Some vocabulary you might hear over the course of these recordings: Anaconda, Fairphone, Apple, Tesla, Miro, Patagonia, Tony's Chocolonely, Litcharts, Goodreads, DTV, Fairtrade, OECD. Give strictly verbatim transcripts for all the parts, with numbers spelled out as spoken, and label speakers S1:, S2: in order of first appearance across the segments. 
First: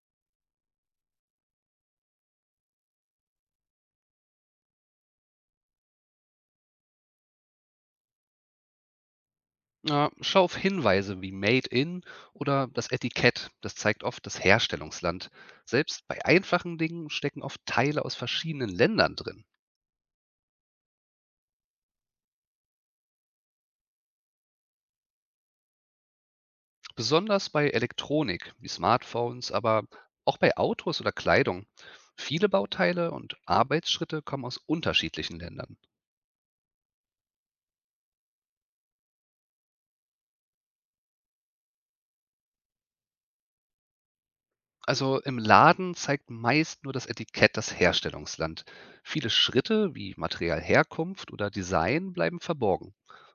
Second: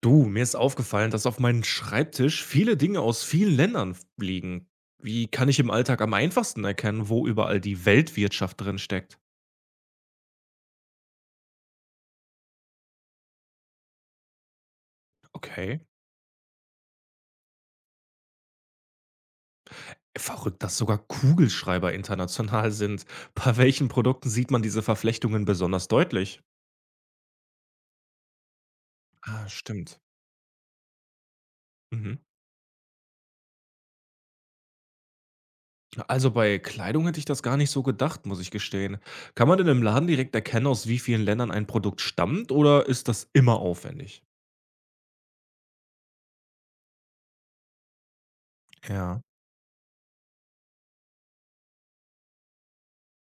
S1: Du, mir ist aufgefallen, dass auf meinem Schreibtisch viele Dinge aus vielen Ländern f- liegen. Wie kann ich im Alltag am einfachsten erkennen, wo überall die Weltwirtschaft drin steckt?
S2: Na, schau auf Hinweise wie Made in oder das Etikett. Das zeigt oft das Herstellungsland.
S1: Okay.
S2: Selbst bei einfachen Dingen stecken oft Teile aus verschiedenen Ländern drin.
S1: Verrückt, dass sogar Kugelschreiber international sind. Bei welchen Produkten sieht man diese Verflechtungen besonders deutlich?
S2: Besonders bei Elektronik wie
S1: Ah,
S2: Smartphones, aber
S1: stimmt.
S2: auch bei Autos oder Kleidung.
S1: Mhm.
S2: Viele Bauteile und Arbeitsschritte kommen aus unterschiedlichen Ländern.
S1: Also bei Kleidung hätte ich das gar nicht so gedacht, muss ich gestehen. Kann man denn im Laden direkt erkennen, aus wie vielen Ländern ein Produkt stammt, oder ist das immer aufwendig?
S2: Also im Laden zeigt meist nur das Etikett das Herstellungsland.
S1: Ja.
S2: Viele Schritte wie Materialherkunft oder Design bleiben verborgen.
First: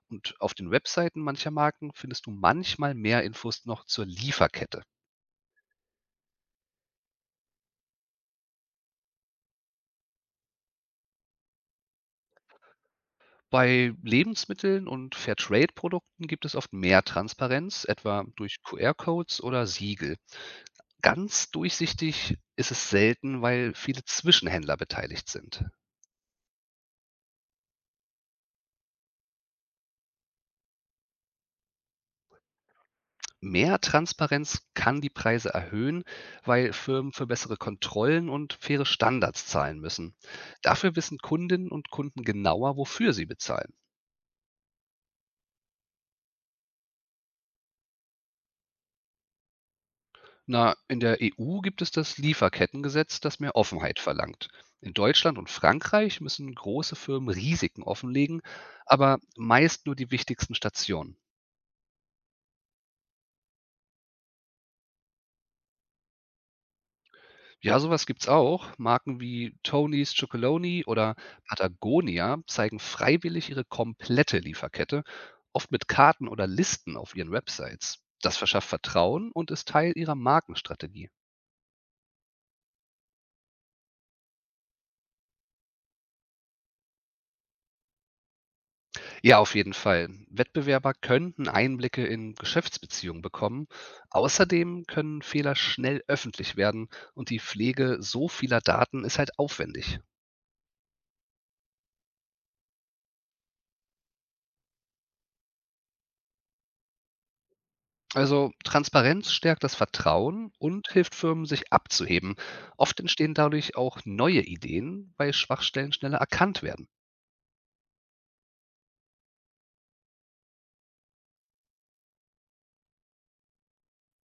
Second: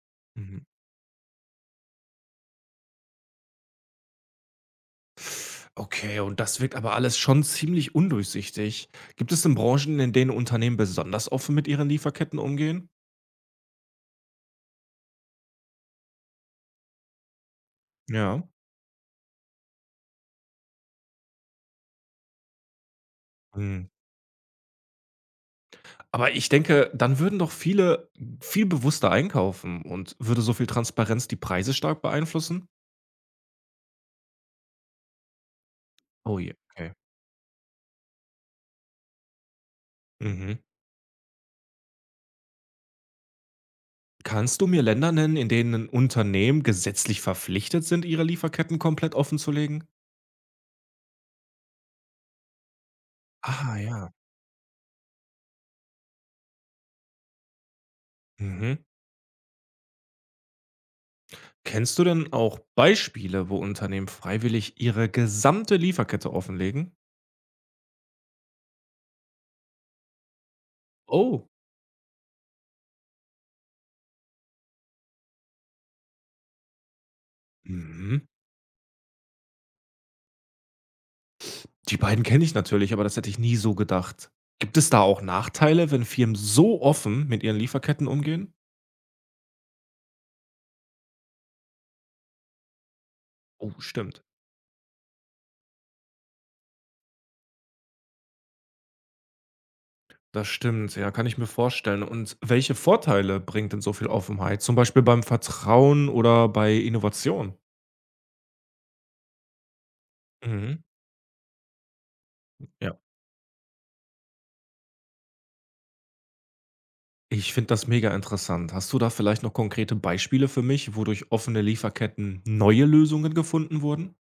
S2: Und auf
S1: Mhm.
S2: den Webseiten mancher Marken findest du manchmal mehr Infos noch zur Lieferkette.
S1: Okay, und das wirkt aber alles schon ziemlich undurchsichtig. Gibt es denn Branchen, in denen Unternehmen besonders offen mit ihren Lieferketten umgehen?
S2: Bei Lebensmitteln und Fairtrade-Produkten gibt es oft mehr Transparenz, etwa
S1: Ja.
S2: durch QR-Codes oder Siegel. Ganz durchsichtig ist es selten, weil
S1: Hm.
S2: viele Zwischenhändler beteiligt sind.
S1: Aber ich denke, dann würden doch viele viel bewusster einkaufen, und würde so viel Transparenz die Preise stark beeinflussen?
S2: Mehr Transparenz kann die Preise erhöhen,
S1: Oh je,
S2: weil
S1: okay.
S2: Firmen für bessere Kontrollen und faire Standards zahlen müssen.
S1: Mhm.
S2: Dafür wissen Kundinnen und Kunden genauer, wofür sie bezahlen.
S1: Kannst du mir Länder nennen, in denen Unternehmen gesetzlich verpflichtet sind, ihre Lieferketten komplett offen zu legen?
S2: Na, in der E U gibt es das Lieferkettengesetz, das mehr
S1: Ah,
S2: Offenheit
S1: ja.
S2: verlangt. In Deutschland und Frankreich müssen große Firmen Risiken offenlegen,
S1: Mhm.
S2: aber meist nur die wichtigsten Stationen.
S1: Kennst du denn auch Beispiele, wo Unternehmen freiwillig ihre gesamte Lieferkette offenlegen?
S2: Ja, sowas gibt's auch. Marken wie Tony's Chocolonely oder
S1: Oh.
S2: Patagonia zeigen freiwillig ihre komplette Lieferkette, oft mit Karten oder Listen auf ihren Websites.
S1: Mhm.
S2: Das verschafft Vertrauen und ist Teil ihrer Markenstrategie.
S1: Die beiden kenne ich natürlich, aber das hätte ich nie so gedacht. Gibt es da auch Nachteile, wenn Firmen so offen mit ihren Lieferketten umgehen?
S2: Ja, auf jeden Fall. Wettbewerber könnten Einblicke in Geschäftsbeziehungen bekommen.
S1: Oh, stimmt.
S2: Außerdem können Fehler schnell öffentlich werden und die Pflege so vieler Daten ist halt aufwendig.
S1: Das stimmt, ja, kann ich mir vorstellen. Und welche Vorteile bringt denn so viel Offenheit? Zum Beispiel beim Vertrauen oder bei Innovation?
S2: Also Transparenz stärkt das Vertrauen
S1: Mhm.
S2: und hilft Firmen, sich abzuheben. Oft entstehen dadurch auch neue Ideen, weil Schwachstellen schneller erkannt werden.
S1: Ich finde das mega interessant. Hast du da vielleicht noch konkrete Beispiele für mich, wodurch offene Lieferketten neue Lösungen gefunden wurden?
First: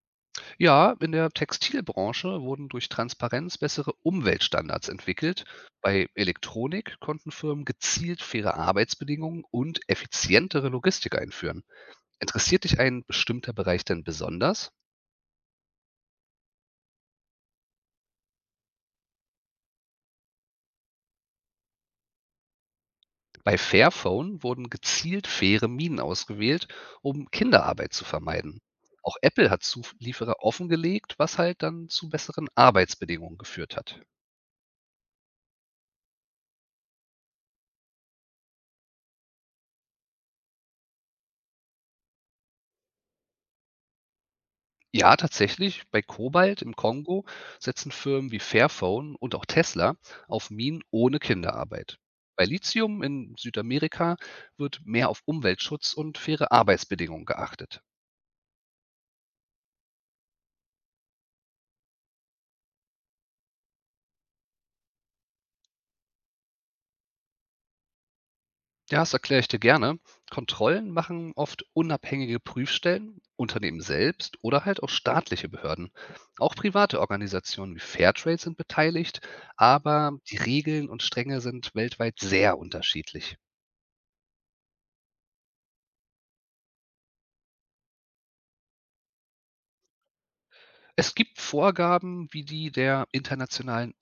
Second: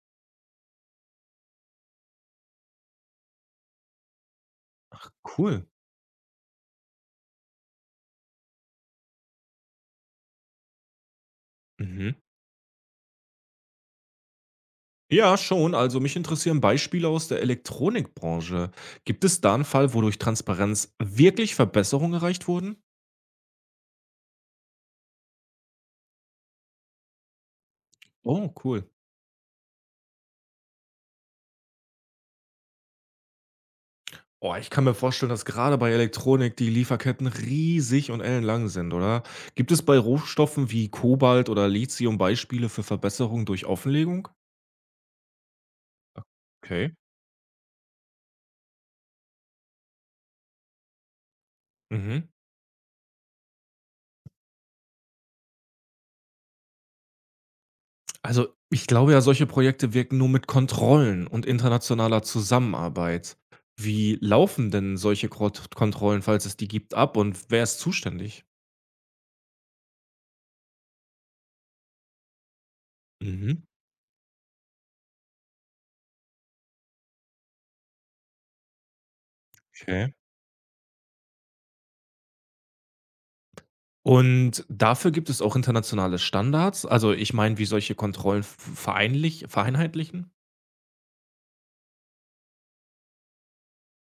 S2: Ja, in der Textilbranche wurden durch Transparenz bessere Umweltstandards
S1: Ach,
S2: entwickelt.
S1: cool.
S2: Bei Elektronik konnten Firmen gezielt faire Arbeitsbedingungen und effizientere Logistik einführen.
S1: Mhm.
S2: Interessiert dich ein bestimmter Bereich denn besonders?
S1: Ja, schon. Also mich interessieren Beispiele aus der Elektronikbranche. Gibt es da einen Fall, wo durch Transparenz wirklich Verbesserungen erreicht wurden?
S2: Bei Fairphone wurden gezielt faire Minen ausgewählt, um Kinderarbeit zu
S1: Oh,
S2: vermeiden.
S1: cool.
S2: Auch Apple hat Zulieferer offengelegt, was halt dann zu besseren Arbeitsbedingungen geführt hat.
S1: Oh, ich kann mir vorstellen, dass gerade bei Elektronik die Lieferketten riesig und ellenlang sind, oder? Gibt es bei Rohstoffen wie Kobalt oder Lithium Beispiele für Verbesserungen durch Offenlegung?
S2: Ja, tatsächlich, bei Kobalt im
S1: Okay.
S2: Kongo setzen Firmen wie Fairphone und auch Tesla auf Minen ohne Kinderarbeit.
S1: Mhm.
S2: Bei Lithium in Südamerika wird mehr auf Umweltschutz und faire Arbeitsbedingungen geachtet.
S1: Also, ich glaube ja, solche Projekte wirken nur mit Kontrollen und internationaler Zusammenarbeit. Wie laufen denn solche Krot Kontrollen, falls es die gibt, ab, und wer ist zuständig?
S2: Ja, das erkläre ich dir gerne. Kontrollen machen oft unabhängige Prüfstellen,
S1: Mhm,
S2: Unternehmen selbst oder halt auch staatliche Behörden. Auch private Organisationen wie Fairtrade sind beteiligt, aber
S1: okay.
S2: die Regeln und Stränge sind weltweit sehr unterschiedlich.
S1: Und dafür gibt es auch internationale Standards. Also, ich meine, wie solche Kontrollen v vereinlich vereinheitlichen?
S2: Es gibt Vorgaben wie die der Internationalen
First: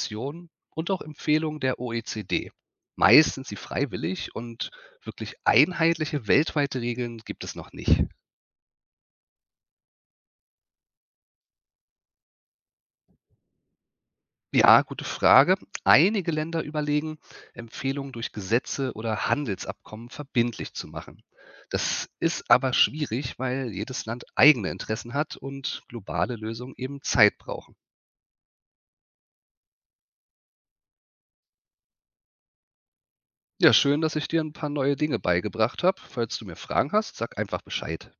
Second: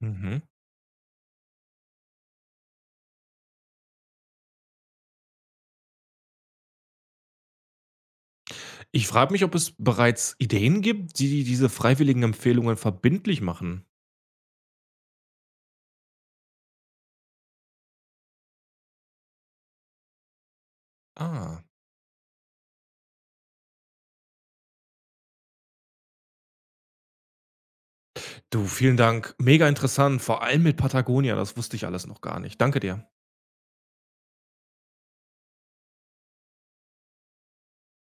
S1: Mhm.
S2: und auch Empfehlungen der O E C D. Meist sind sie freiwillig und wirklich einheitliche weltweite Regeln gibt es noch nicht.
S1: Ich frage mich, ob es bereits Ideen gibt, die diese freiwilligen Empfehlungen verbindlich machen.
S2: Ja, gute Frage. Einige Länder überlegen, Empfehlungen durch Gesetze oder Handelsabkommen verbindlich zu machen.
S1: Ah.
S2: Das ist aber schwierig, weil jedes Land eigene Interessen hat und globale Lösungen eben Zeit brauchen.
S1: Du, vielen Dank. Mega interessant, vor allem mit Patagonia, das wusste ich alles noch gar nicht. Danke dir.
S2: Ja, schön, dass ich dir ein paar neue Dinge beigebracht habe. Falls du mir Fragen hast, sag einfach Bescheid.